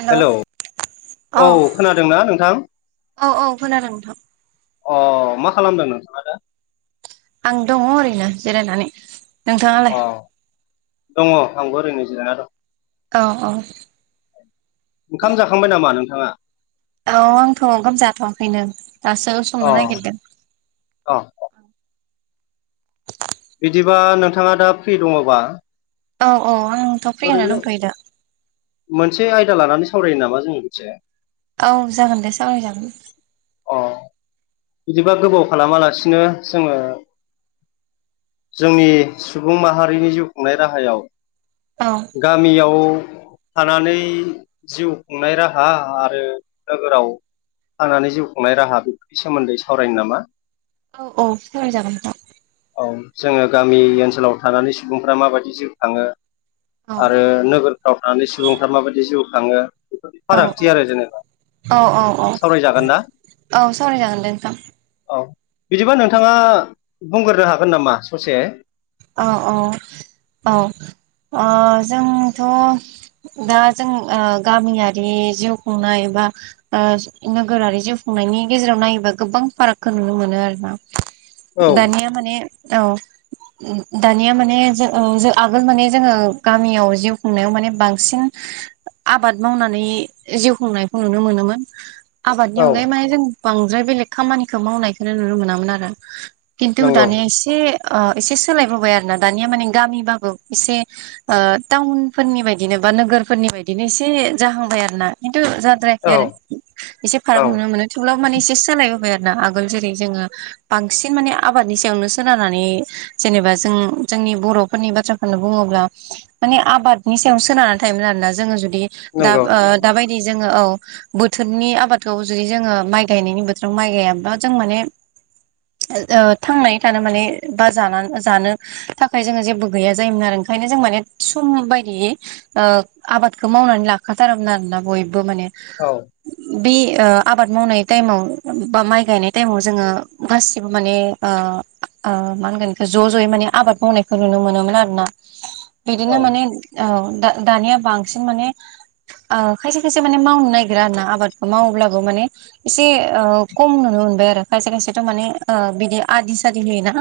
Hello hello औ खोनादोंना नोंथां? औ औ खोनादों नोंथां। अ मा खालामदों नों आं दङ ओरैनो जिरायनानै। नोंथाङालाय अ दङ आंबो ओरैनोजिरा दं। औ औ। ओंखाम जाखांबाय नामा नोंथाङा? औ आंथ' गोमजाथ'वाखैनो दासो। संनो अ नागिरदों अ। बिदिबा नोंथाङा दा फ्रि दङबा? औ औ आं ओरैनो मोनसे आयदा लानानै सावरायो नामा जोंनि मोनसे औ जागोन दे सावरायजागोन। अ बिदिबा गोबाव खालामालासिनो जोङो जोंनि सुबुं माहारिनि जिउ खुंनाय राहायाव औ। गामियाव थानानै जिउ खुंनाय राहा आरो नोगोराव थानानै जिउ खुंनाय राहा बेफोरनि सोमोन्दै सावरायनो नामा? औ औ सावराय जागोन नोंथां औ जोङो गामि ओनसोलाव थानानै सुबुंफ्रा माबायदि जिउ खाङो औ आरो नोगोरफ्राव थानानै सुबुंफ्रा माबायदि जिउ खाङो बेफोर औ फारागथि आरो जेनेबा औ औ औ सावरायजागोन ना औ सावरायजागोन दे नोंथां औ बिदिबा नोंथाङा बुंग्रोनो हागोन नामा ससे औ औ औ जोंथ' दा जों ओ गामियारि जिउ खुंनाय बा नोगोरारि जिउ खुंनायनि गेजेराव नायोबा गोबां फारागखौ नुनो मोनो आरोना औ दानिया माने औ दानिया माने जो आगोल माने जोङो गामियाव जिउ खुंनायाव माने बांसिन आबाद मावनानै जिउ खुंनायखौ नुनो मोनोमोन। आबादनि औ अनगायै मे जों बांद्राय बेलेग खामानिखौ मावनायखौनो नुनो मोनामोन आरो खिन्थु नंगौ दानिया एसे एसे सोलायबोबाय आरो ना दानिया माने गामिबाबो एसे टाउनफोरनि बायदिनो बा नोगोरफोरनि बायदिनो एसे जाहांबाय आरोना खिन्थु द्रायाखै औ आरो एसे फाराग औ नुनो मोनो थेवब्लाबो माने एसे सालायबोबाय आरो ना आगोल जेरै जोङो बांसिन माने आबादनि सायावनो सोनारनानै जेनेबा जों जोंनि बर'फोरनि बाथ्राखौनो बुङोब्ला माने आबादनि सायाव सोनारनानै थायोमोन आरोोना जोङो जुदि दा नंगौ दाबायदि जोङो औ बोथोरनि आबादखौ जुदि जोङो माइ गायनायनि बोथोराव माइ गायाब्ला जों माने थांनानै थानो माने बा जानानै जानो थाखाय जोङो जेबो गैया जायोमोन आरो ओंखायनो जों माने सम बायदियै आबादखौ मावनानै लाखाथारोमोन आरोना बयबो माने औ। बे आबाद मावनाय टाइमाव बा माइ गायनाय टाइमाव जोङो गासिबो माने ओ ओ मा होनगोन ज' ज'यै माने आबाद मावनायखौ नुनो मोनोमोन आरो ना बिदिनो औ माने औ दा दानिया बांसिन माने खायसे खायसे माने मावनो नागिरा आरोना आबादखौ मावोब्लाबो माने एसे खम नुनो मोनबाय आरो खायसे खायसेथ' माने बिदि आदि सादि होयोना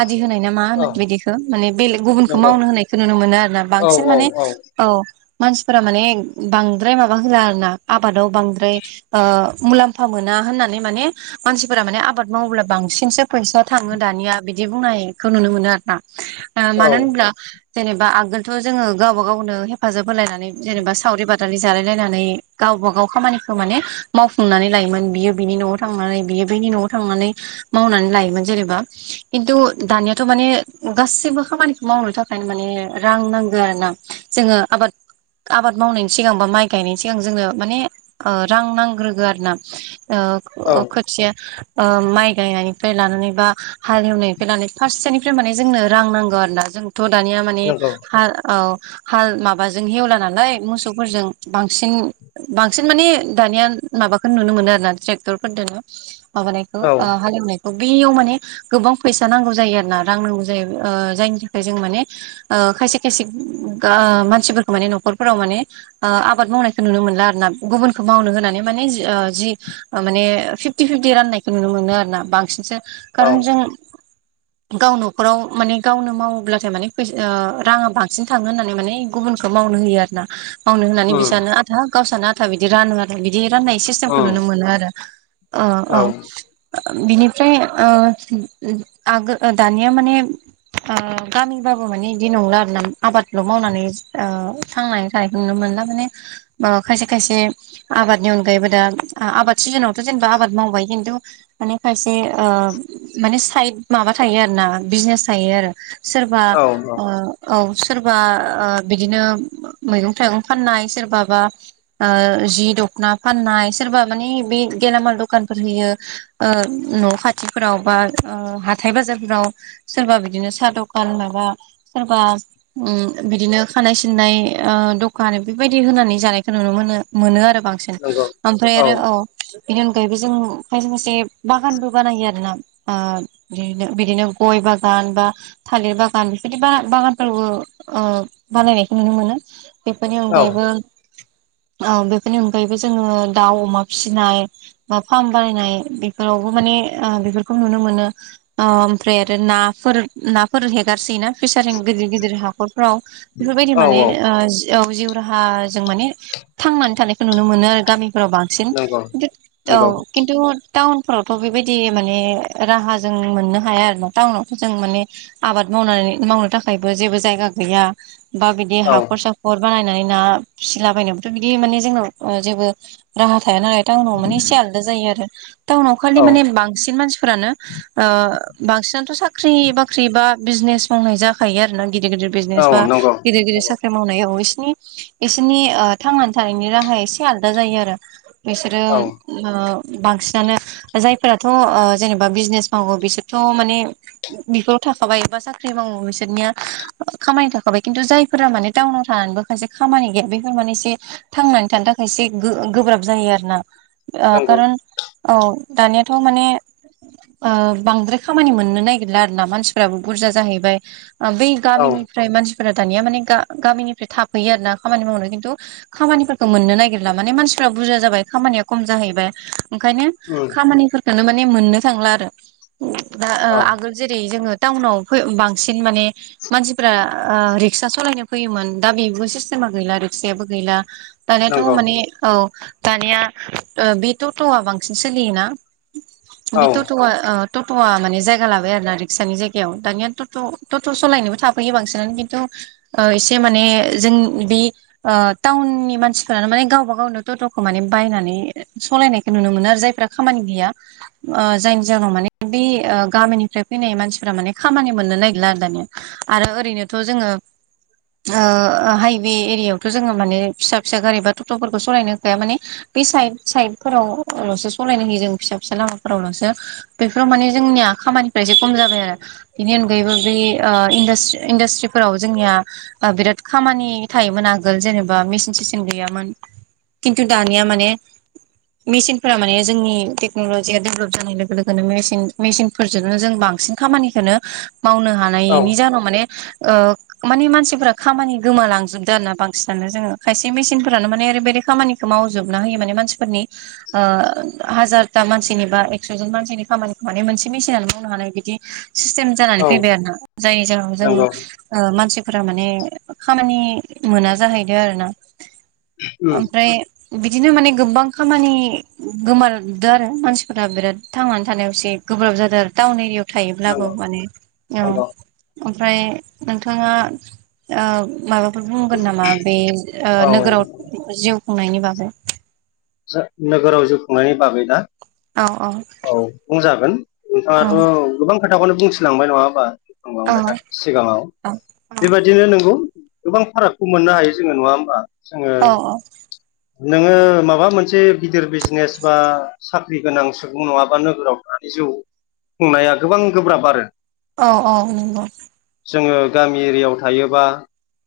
आदि होनाय ना मा होनो औ बिदिखौ माने बेलेग गुबुनखौ नंगौ मावनो होनायखौ नुनो मोनो आरो ना औ बांसिन औ माने औ मानसिफोरा माने बांद्राय माबा होला आरो ना आबादाव बांद्राय मुलाम मुलामफा मोना होननानै माने मानसिफोरा माने आबाद मावोब्ला बांसिनसो फैसा थाङो दानिया बिदि बुंनायखौ नुनो मोनो आरो ना औ मानो होनब्ला जेनेबा आगोलथ' जोङो गावबा गावनो हेफाजाब होलायनानै जेनेबा सावरि बादालि जालायलायनानै गावबा गाव खामानिखौ माने मावफुंनानै लायोमोन बियो बिनि न'आव थांनानै बियो बेनि न'आव थांनानै मावनानै लायोमोन जेनेबा खिन्थु दानियाथ' माने गासैबो खामानिखौ मावनो थाखायनो माने रां नांगौ आरो ना जोङो आबाद आबाद मावनायनि सिगां बा माइ गायनायनि सिगां जोङो माने रां नांग्रोगो आरो ना औ खोथिया माइ गायनायनिफ्राय लानानै बा हालेवनायनिफ्राय लानानै फार्सेनिफ्राय माने जोंनो रां नांगौ आरोना जों थ' दानिया माने नंगौ हा औ हाल माबाजों हेवला नालाय मोसौफोरजों बांसिन बांसिन माने दानिया माबाखौ नुनो मोनो आरोना ट्रेक्टरफोरदोनो माबानायखौ औ हालेवनायखौ बेयाव माने गोबां फैसा नांगौ जायो आरोना रां नांगौ जायो जायनि थाखाय जों माने खायसे खायसे गा मानसिफोरखौ माने न'खरफोराव माने आबाद मावनायखौ नुनो मोनला आरोना गुबुनखौ मावनो होनानै माने जि माने फिफ्टि फिफ्टि राननायखौ नुनो मोनो आरोना बांसिनसो औ खारन जों गाव न'खराव माने गावनो मावोब्लाथाय माने फैसा राङा बांसिन थाङो होननानै माने गुबुनखौ मावनो होयो आरोना मावनो होननानै उम बिसानो आधा गावसानो आधा बिदि रानो आरो बिदि राननाय सिस्टेमखौ उम नुनो मोनो आरो ओ औ ओं बिनिफ्राय ओ आगो दानिया माने गामिबाबो माने इदि नंला आरोना आबादल मावनानै ओ थांनानै थानायखौ नुनो मोनोना माने खायसे खायसे आबादनि अनगायैबो दा आबाद सिजोनावथ जेनेबा आबाद मावबाय खिन्थु माने फायसे ओ माने साइद माबा थायो आरोना बिजनेस थायो आरो सोरबा औ ओ औ सोरबा ओ बिदिनो मैगं थाइगं फाननाय सोरबाबा जि दखना फाननाय सोरबा माने बे गेलामाल दखानफोर होयो ओ न' खाथि फोराव बा हाथाय बाजारफोराव सोरबा बिदिनो साहा दखान माबा सोरबा उम बिदिनो खानाय सिननाय ओ दखान बेबायदि होनानै जानायखौ नुनो मोनो मोनो आरो बांसिन नंगौ ओमफ्राय आरो औ बेनि अनगायैबो जों खायसे बागानबो बानायो आरो मोना बिनो बिदिनो गय बागान बा थालिर बागान बेफोरदि बागानफोरबो ओ बानायनायखौ नुनो मोनो बेफोरनि औ अनगायैबो ओ बेफोरनि अनगायैबो जोङो दाउ अमा फिसिनाय बा फार्म बानायनाय बेफोरावबो माने बेफोरखौ नुनो मोनो ओमफ्राय आरो नाफोर नाफोर हेगारसोयोना फेसारिं गिदिर गिदिर हाखरफ्राव बेफोरबायदि औ माने औ ओ जि वाव जिउ राहाजों माने थांनानै थानायखौ नुनो मोनो आरो गामिफोराव बां नंगौ [unintelligible] औ नंगौ खिनथु थावनफोराव बेबाय दि माने राहा जों मोननो हाया आरोना टाउनावथ जों माने आबाद मावनानै मावनो थाखायबो जेबो जायगा गैया बा बिदि औ हाखर साखर बानायनानै ना फिसालाबायनोबोथ बिदि माने जोंनाव जेबो राहा थाया नालाय टाउनाव माने एसे आलादा जायो आरो टाउनाव खालि औ माने बांसिन मानसिफोरानो बांसिनाथ साख्रि बाख्रि बा बिजनेस मावनाय जाखायो आरोना गिदिर गिदिर बिजने औ बा नंगौ गिदिर गिदिर साख्रि मावनायाव इसोरनि इसोरनि थांनानै थानायनि राहा एसे आलदा जायो आरो बिसोरो औ ओ बांसिनानो जाय फोरथ जेनेबा बिजनेस मावो बिसोरथ माने बेफोराव थाखाबाय बा साख्रि मावो बिसोरनिया खामानि थाखाबाय खिन्थु जायफोरा माने टाउनाव थानानैबो माखासे खामानि गैया बेफोर माने एसे थांनानै थानो थाखाय एसे गोब्राब जायो आरोना नंगौ खारन औ दानियाथ माने ओ बांद्राय खामानि मोननो नागिरला आरोना मानसिफ्राबो बुरजा जाहैबाय बै औ गामिनिफ्राय मानसिफोरा दानिया माने गा गामिनिफ्राय थाफैयो आर ना खामानि मावनो खिन्थु खामानिफोरखौ मोननो नागिरला माने मानसिफ्रा बुरजा जाबाय खामानिया खम जाहैबाय ओंखायनो उम खामानिफोरखोनो मानेमोननो थांला आरो दा औ आगोल जेरै जोङो टाउनाव बांसिन माने मानसिफ्रा रिक्सा सालायनो फैयोमोन दा बेबो सिस्टेमा गैला रिक्सायाबो गैला दानिाथ नंगौ माने औ दानिया बे टटआ बांसिन सोलियोना औ बि टट ओ टटआ माने जायगा लाबाय आरो ना रिक्सानि जायगायाव दानिया टट टट सालायनोबो थाफैयो बांसिनानो खिन्थु ओ एसे माने जों बे टाउननि मानसिफोरानो माने गावबा गावनो थ'खौ माने बायनानै सालायनायखौ नुनो मोनो आरो जायफ्रा खामानि गैया ‌। जायनि जाहोनाव माने बे गामिनिफ्राय फैनाय मानसिफोरा माने खामानि मोननो नागिरला आरो दानिया। आरो ओरैनोथ' जोङो ओ हाइवे एरियायावथ' जोङो माने फिसा फिसा गारि बा टट'फोरखौ सालायनो होखाया माने बे साइड साइदफोरावल'सो सालायनो होयो जों फिसा फिसा लामाफोरावल'सो बेफोराव माने जोंनिया खामानिफ्रा एसे खम जाबाय आरो। बेनि अनगायैबो बे ओ इनदा इन्डासट्रिफोराव जोंनिया बिराद खामानि थायोमोन आगोल जेनेबा मेचन सिचन गैयामोन। खिन्थु दानिया माने मेचनफोरा माने जोंनि टेक्नलजिया डेभलप जानाय लोगो लोगोनो मेसिनफोरजोंनो जों बांसिन खामानिखौोननो मावनो औ हानाय जान' माने आ माने मानसिफोरा खामानि गोमालांजोबदो आरो ना बांसिनानो जोङो खायसे मेसिनफोरानो माने ओरैबायदि खामानि मावजोबना होयो माने मानसिफोरनि ओ हाजार दा मानसिनि बा एक्स'जन मानसिनि खामानिखौ माने मोनसे मेसिनानो मावनो हानाय बिदि सिस्टेम जानानै औ फैबाय आरोोना जायनि जाहोनाव जों नंगौ ओ मानसिफोरा माने खामानि मोना जाहैदो आरो ना। उम ओमफ्राय बिदिनो माने गोबां खामानि गोमाल आरो मानसिफोरा बिराद थांनानै थानायाव एसे गोब्राब जादों आरो ताउन एरिया थायोब्लाबो नंगौ माने औ नंगौ ओमफ्राय नोंथाङा माबा बे बुंगोन नामा बे ओ औ नोगोराव जिउ खुंनायनि बागै? नोगोराव जिउ खुंनायनि बागै ना? औ औ बुंजागोन औ नोंथाङाथ' गोबां खोथाखौनो बुंथिलांबाय नङा होनोमा औ बुंबांबाय दा सिगाङाव। बेबायदिनो नोंगौ गोबां फारागखौ मोननो हायो जोङो नङा होमबा जोङो औ नोङो माबा मोनसे गिदिर बिजनेस बा साख्रि गोनां सुबुं नङाबा नोगोराव थानानै जिउ ख बुंनाया गोबां गोब्राब आरो औ औ नंगौ जोङो गामि एरियायाव थायोबा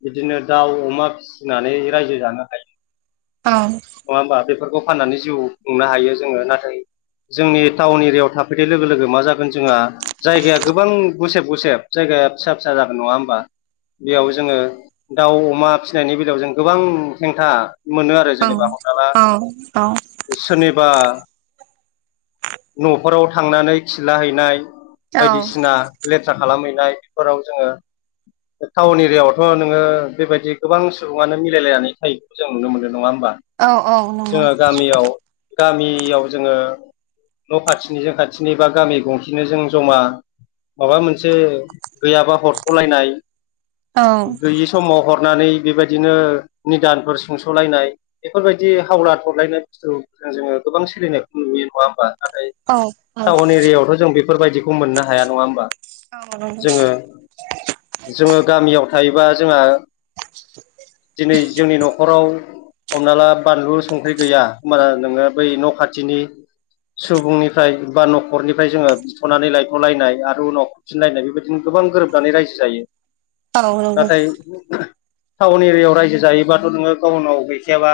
बिदिनो दाउ अमा फिसिनानै रायजो जानो हायो। औ नङा होमबा बेफोरखौ फाननानै जिउ खुंनो हायो जोङो नाथाय जोंनि टाउन एरियायाव थाफैनाय लोगो लोगो मा जागोन जोंहा जायगाया गोबां गुसेब गुसेब जायगाया फिसा फिसा जागोन नङा होमबा? बेयाव जोङो दाउ अमा फिसिनायनि बेलायाव जों गोबां हेंथा मोनो आरो जेनेबा हमना ला औ औ सोरनिबा न'फोरराव थांनानै खिलाहैनाय औ बायदिसिना लेथ्रा खालामहैनाय बेफोराव जोङो टाउन एरियायावथ' नोङो बेबायदि गोबां सुबुङानो मिलायलायनानै थायो। जों नुनो मोनो नङा होनोमबा? औ औ जोङो गामियाव गामियाव जोङो न' खाथिनिजों खाथिनि बा गामि गंसेनो जों जमा माबा मोनसे गैयाबा हरखलायनाय औ गैयि समाव हरनानै बेबायदिनो निदानफोर सुंस'लायनाय बेफोरबायदि थावला थरलायनाय बुस्थुजों जोङो गोबां सोलिनायखौ नुयो नङा होमबा नाथाय औ औ नंगौ टाउन एरियायावथ' जों बेफोरबायदिखौ मोननो हाया नङा होमबा? जोङो जोङो गामियाव थायोबा जोंहा। दिनै जोंनि न'खराव हमना ला। बानलु संख्रि गैया होमबाना नोङो बै न' खाथिनि सुबुंनिफ्राय बा न'खरनिफ्राय जोङो बिथ'नानै लायथ'लायनाय आरो उनाव थिनायनाय बेबायदिनो गोबां गोरोबनानै रायजो जायो औ नंगौ नाथाय टाउन एरियायाव रायजो जायोबाथ' नोङो गाउनाव गैखायाबा।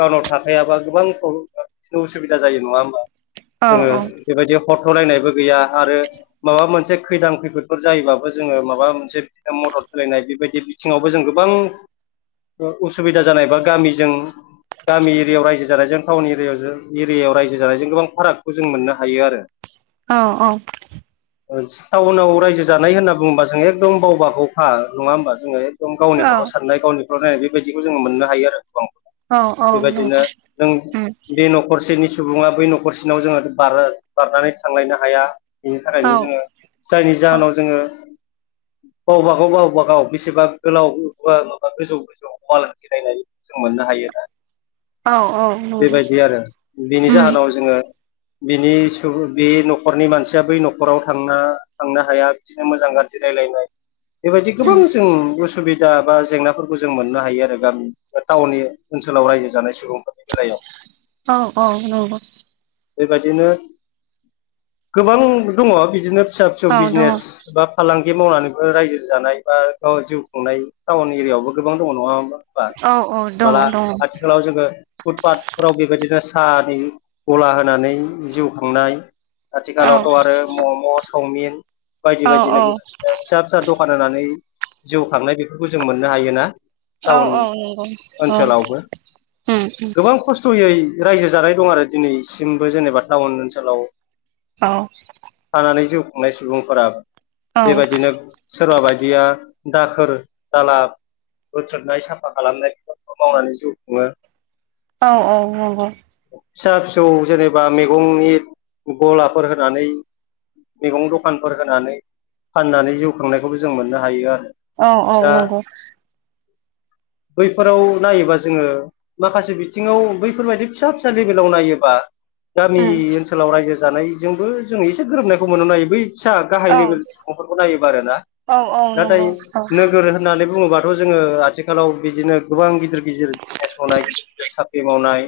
टाउनाव थाखायाबा गोबां प्रब्ले बिदिनो उसुबिदा जायो नङा होमबा औ जोङो। औ बेबायदि हरथ'लायनायबो गैया आरो। माबा मोनसे खैदां खैफोदफोर जायोबाबो जोङो माबा मोनसे बिदिनो मदद होलायनाय बेबायदि सिङावबो जों गोबां उसुबिदा जानाय बा गामिजों। गामि एरियायाव रायजो जानायजों टाउन एरि एरियायाव रायजो जानायजों गोबां फारागखौ जों मोननो हायो आरो। [inaudible] औ औ टाउनाव रायजो जानाय होनना बुङोबा जोंङो एकदम बावबाखौखा नङा होमबा जोङो। एकदम औ गावनिखौलाव साननाय गावनिखौाव नाय बेबायदिखौ जोङो मोननो हायो आरो गोबांखौ। औ औ नंगौ बेबायदिनो नों उम बे न'खर। न'खरसेनि सुबुङा बै न'खरसेनाव जोङो बारनानै थांलायनो हाया बेनि औ थाखायनो जोङो। जायनि जाहोनाव जोङो। गावबा गाव गावबाागाव बेसेबा गोलाव माबा गोजौ गोजौ। फालांथि नायनायखौ जों मोननो हायो ना। औ औ। नंगौ बेबायदि आरो बिनि उम जाहोनाव जोङो। बिनि सुबुं बे न'खरनि मानसिया बै न'खराव थांना थांनो हाया बिदिनो मोजां गाज्रि रायज्लायनाय बेबायदि गोबां उम जों उसुबिदा। दा बा जेंनाफोरखौ जों मोननो हायो आरो गामि बा टाउननि ओनसोलाव रायजो जानाय सुबुंफोरनि बेलायाव औ औ नंगौ बेबायदिनो गोबां दङ बिदिनो फिसा फिसौ औ दङ बिजनेस बा फालांगि मावनानैबो रायजो जानाय बा गाव जिउ खुंनाय टाउन एरियायावबो गोबां दङ नङा हा बा औ औ दङ होननाला दङ आथिखालाव जोङो। फुटपााथफोराव बेबायदिनो साहानि गला होनानै जिउ खांनाय औ आथिखालावथ' आरो मम' चावमिन बायदि औ बायदिनो फिसा फि फ दखान होनानै जिउ खांनाय बेफोरखौ जों मोननो हायोना। औ टाउन औ नंगौ औ ओनसोलावबो उम उम गोबां खस्थ' खस्थ'यै रायजो जानाय दं आरो दिनैसिमबो जेनेबा टाउन ओनसोलाव। औ थानानै जिउ खुंनाय सुबुंफोरा बेबायदिनो सोरबा बायदिया दाखोर दालाब। बोथोननाय साफा खालामनाय बेफोरखौ मावनानै जिउ खुङो। औ औ औ औ फिसा फिसौ जेनेबा मैगंनि गलाफोर होनानै मैगं दखानफोर होनानै फाननानै जिउ खांनायखौबो जों मोननो हायो आरो। औ औ दा नंगौ। बैफोराव नायोबा जोङो माखासे बिथिङाव बैफोरबायदि फिसा फिसा लेभेलाव नायोबा गामि उम ओनसोल ओनसोलाव रायजो जानायजोंबो जों एसे गोरोबनायखौ मोननो हायो बै फिसा। ग लेलफोरखौ नायाोना औ औ नंगौ औ ना नो होननानै बुङोबाथ' जोङो आथिखालाव बिदिनो गोबां गिदिर गिदिर बिजनेस मावनाय हा साख्रि मावनाय